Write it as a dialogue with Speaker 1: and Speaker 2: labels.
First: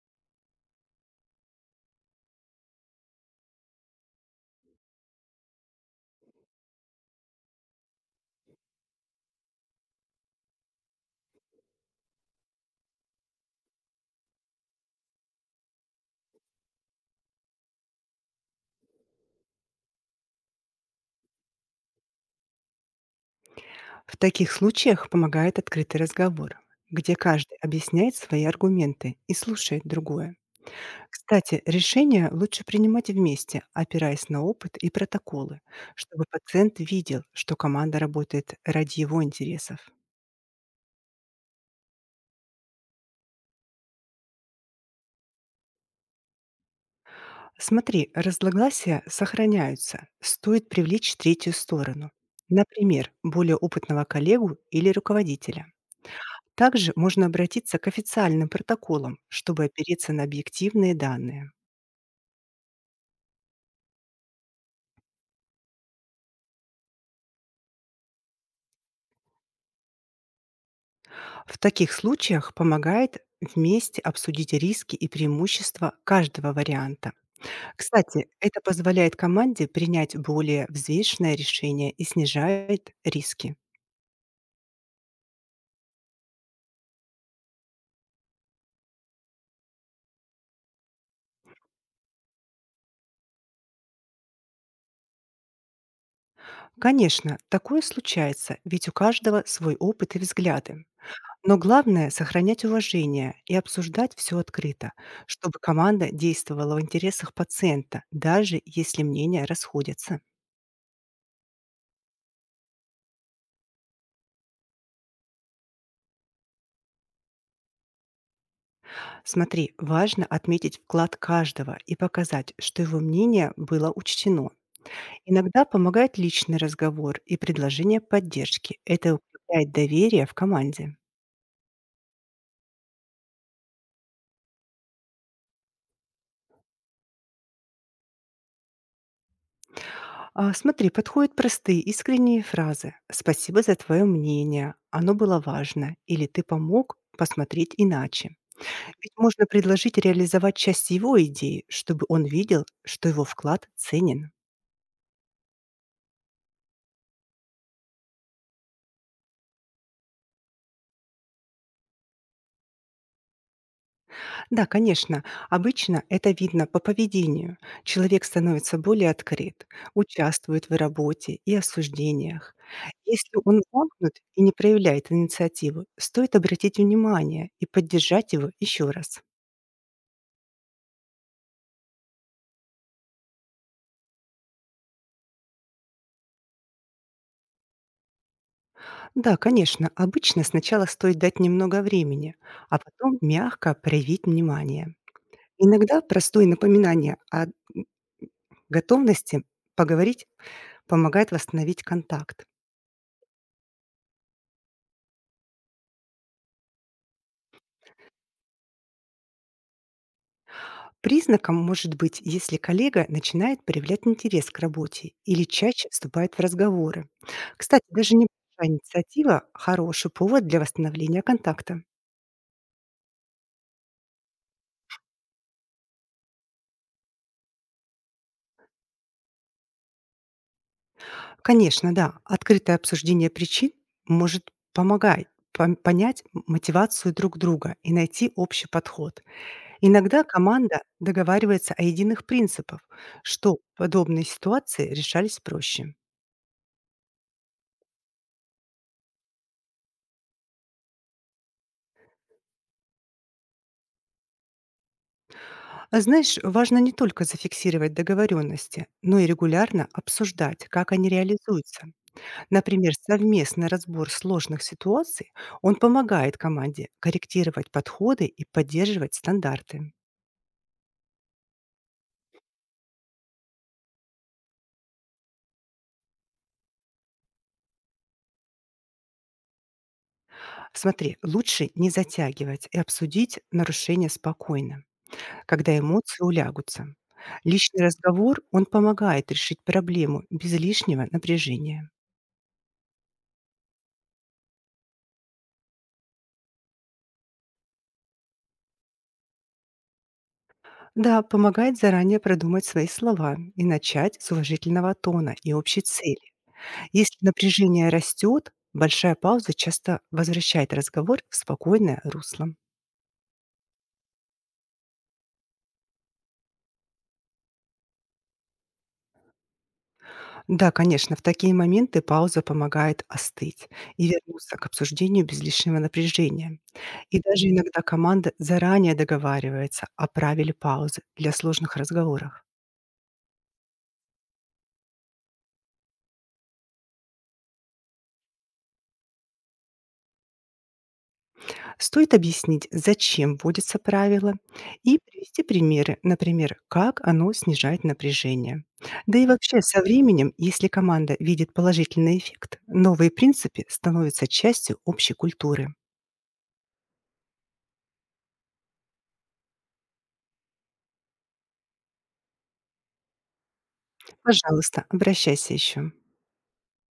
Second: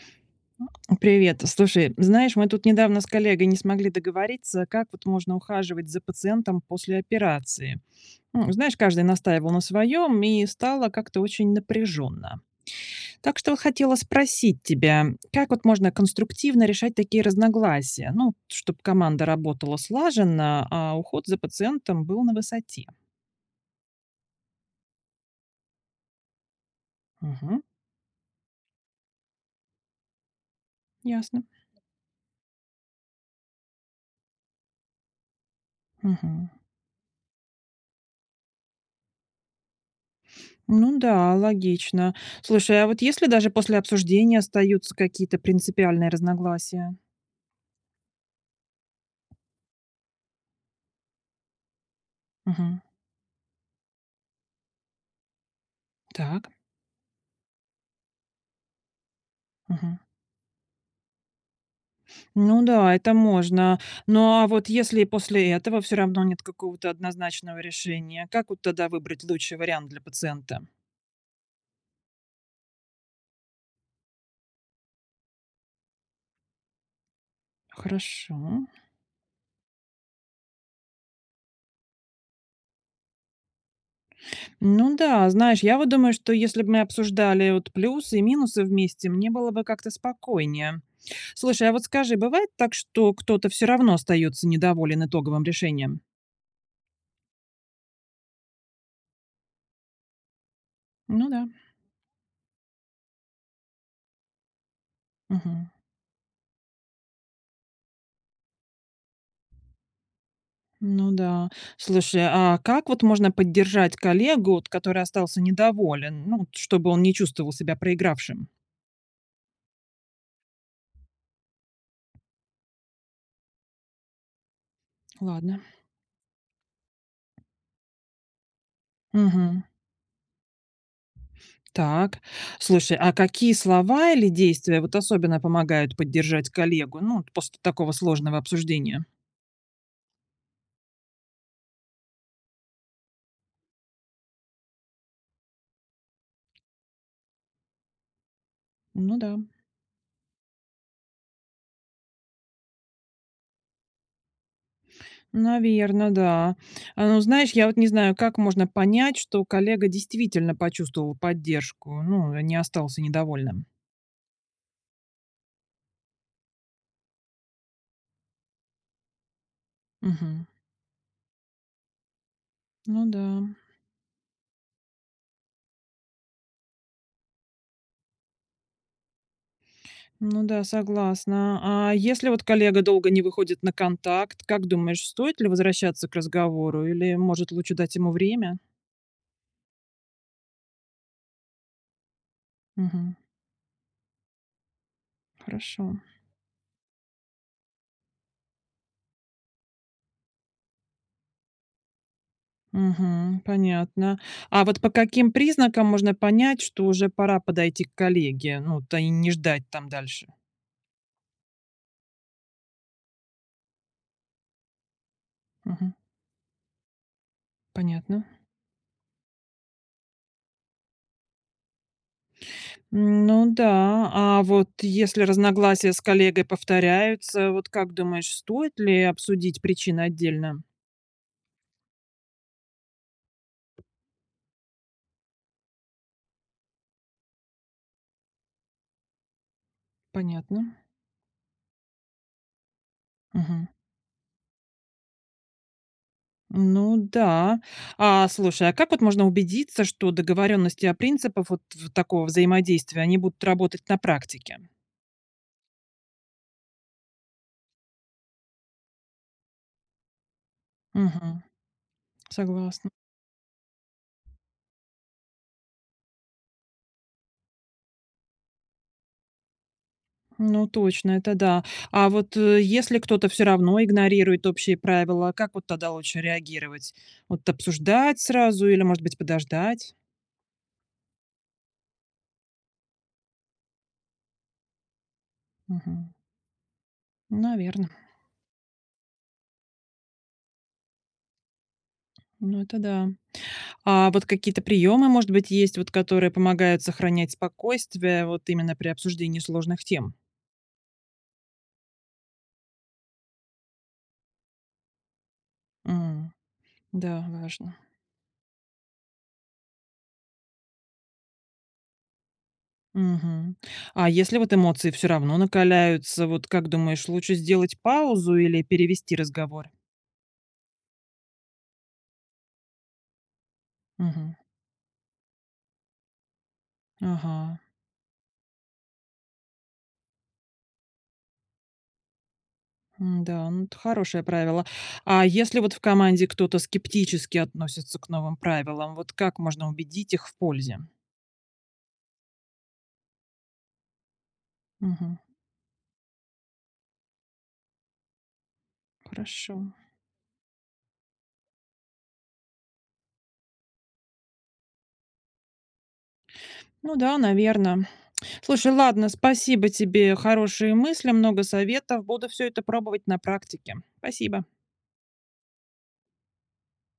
Speaker 1: Привет. Слушай, знаешь, мы тут недавно с коллегой не смогли договориться, как вот можно ухаживать за пациентом после операции. Ну, знаешь, каждый настаивал на своем, и стало как-то очень напряженно. Так что вот хотела спросить тебя, как вот можно конструктивно решать такие разногласия, ну, чтобы команда работала слаженно, а уход за пациентом был на высоте.
Speaker 2: В таких случаях помогает открытый разговор, где каждый
Speaker 1: Мгм.
Speaker 2: объясняет свои аргументы и слушает другое.
Speaker 1: Ясно.
Speaker 2: Кстати, решения лучше принимать вместе, опираясь на опыт и протоколы, чтобы
Speaker 1: Мгм.
Speaker 2: пациент видел, что команда работает ради его интересов.
Speaker 1: Ну да, логично. Слушай, а вот если даже после обсуждения остаются какие-то принципиальные разногласия.
Speaker 2: Смотри, разногласия сохраняются, стоит привлечь третью сторону.
Speaker 1: Мгм.
Speaker 2: Например, более опытного коллегу или руководителя.
Speaker 1: Так.
Speaker 2: Также можно обратиться к официальным протоколам, чтобы
Speaker 1: Мгм.
Speaker 2: опереться на объективные данные.
Speaker 1: Ну да, это можно. Но а вот если после этого все равно нет какого-то однозначного решения, как вот тогда выбрать лучший вариант для пациента?
Speaker 2: В таких случаях помогает вместе обсудить риски и преимущества каждого варианта. Кстати,
Speaker 1: Хорошо.
Speaker 2: это позволяет команде принять более взвешенное решение и снижает риски.
Speaker 1: Ну да, знаешь, я вот думаю, что если бы мы обсуждали вот плюсы и минусы вместе, мне было бы как-то спокойнее. Слушай, а вот скажи, бывает так, что кто-то все равно остается недоволен итоговым решением?
Speaker 2: Конечно, такое случается, ведь у каждого свой опыт и взгляды.
Speaker 1: Ну да.
Speaker 2: Но главное– сохранять уважение и обсуждать все открыто, чтобы
Speaker 1: Мгм.
Speaker 2: команда действовала в интересах пациента, даже если мнения расходятся.
Speaker 1: Ну да. Слушай, а как вот можно поддержать коллегу, вот который остался недоволен, ну, вот чтобы он не чувствовал себя проигравшим?
Speaker 2: Смотри, важно отметить вклад каждого и показать, что его мнение было учтено.
Speaker 1: Ладно.
Speaker 2: Иногда помогает личный разговор и предложение поддержки. Это
Speaker 1: Мгм.
Speaker 2: укрепляет доверие в команде.
Speaker 1: Так. Слушай, а какие слова или действия вот особенно помогают поддержать коллегу, ну, вот после такого сложного обсуждения?
Speaker 2: А, смотри, подходят простые, искренние фразы. «Спасибо за твое мнение», «Оно было важно» или «Ты помог посмотреть иначе». Ведь
Speaker 1: Ну да,
Speaker 2: можно предложить реализовать часть его идеи, чтобы он видел, что его вклад ценен.
Speaker 1: наверное, да. А, ну, знаешь, я вот не знаю, как можно понять, что коллега действительно почувствовал поддержку, ну, не остался недовольным.
Speaker 2: Да, конечно. Обычно это видно по поведению. Человек становится более открыт,
Speaker 1: Мгм.
Speaker 2: участвует в работе и осуждениях.
Speaker 1: Ну да.
Speaker 2: Если он замкнут и не проявляет инициативу, стоит обратить внимание и поддержать его еще раз.
Speaker 1: Ну да, согласна. А если вот коллега долго не выходит на контакт, как думаешь, стоит ли возвращаться к разговору или, может, лучше дать ему время?
Speaker 2: Да, конечно, обычно сначала стоит дать немного времени, а
Speaker 1: Мгм.
Speaker 2: потом мягко проявить внимание.
Speaker 1: Хорошо.
Speaker 2: Иногда простое напоминание о готовности поговорить помогает восстановить контакт.
Speaker 1: Мгм. Понятно. А вот по каким признакам можно понять, что уже пора подойти к коллеге? Ну, то и не ждать там дальше.
Speaker 2: Признаком может быть, если коллега начинает проявлять интерес к работе или чаще
Speaker 1: Мгм.
Speaker 2: вступает в разговоры. Кстати, даже
Speaker 1: Понятно.
Speaker 2: небольшая инициатива– хороший повод для восстановления контакта.
Speaker 1: М, ну да, а вот если разногласия с коллегой повторяются, вот как думаешь, стоит ли обсудить причины отдельно?
Speaker 2: Конечно, да, открытое обсуждение причин может помогать понять мотивацию друг друга и найти общий подход. Иногда
Speaker 1: Понятно.
Speaker 2: команда договаривается о единых принципах, что
Speaker 1: Мгм.
Speaker 2: подобные ситуации решались проще.
Speaker 1: Ну да. А слушай, а как вот можно убедиться, что договоренности о принципах вот в такого взаимодействия, они будут работать на практике?
Speaker 2: А знаешь, важно не только зафиксировать договоренности, но и регулярно обсуждать, как они
Speaker 1: Мгм.
Speaker 2: реализуются.
Speaker 1: Согласна.
Speaker 2: Например, совместный разбор сложных ситуаций, он помогает команде корректировать подходы и поддерживать стандарты.
Speaker 1: Ну точно, это да. А вот если кто-то все равно игнорирует общие правила, как вот тогда лучше реагировать? Вот обсуждать сразу или, может быть, подождать?
Speaker 2: Смотри, лучше не затягивать и обсудить нарушения спокойно, когда
Speaker 1: Мгм.
Speaker 2: эмоции улягутся. Личный
Speaker 1: Наверное.
Speaker 2: разговор, он помогает решить проблему без лишнего напряжения.
Speaker 1: Ну это да. А вот какие-то приемы, может быть, есть, вот которые помогают сохранять спокойствие вот именно при обсуждении сложных тем?
Speaker 2: Да, помогает заранее продумать свои слова и начать с уважительного тона и общей цели. Если
Speaker 1: Да, важно.
Speaker 2: напряжение растет, большая пауза часто возвращает разговор в спокойное русло.
Speaker 1: Мгм. А если вот эмоции все равно накаляются, вот как думаешь, лучше сделать паузу или перевести разговор?
Speaker 2: Да, конечно, в такие моменты пауза помогает остыть и
Speaker 1: Мгм.
Speaker 2: вернуться к обсуждению без лишнего напряжения. И даже
Speaker 1: Ага.
Speaker 2: иногда команда заранее договаривается о правиле паузы для сложных разговоров.
Speaker 1: М-да, ну, это хорошее правило. А если вот в команде кто-то скептически относится к новым правилам, вот как можно убедить их в пользе?
Speaker 2: Стоит объяснить, зачем вводится правило, и
Speaker 1: Мгм.
Speaker 2: привести примеры, например, как оно снижает напряжение. Да и
Speaker 1: Хорошо.
Speaker 2: вообще со временем, если команда видит положительный эффект, новые принципы становятся частью общей культуры.
Speaker 1: Ну да, наверное. Слушай, ладно, спасибо тебе. Хорошие мысли, много советов. Буду все это пробовать на практике. Спасибо.
Speaker 2: Пожалуйста, обращайся еще.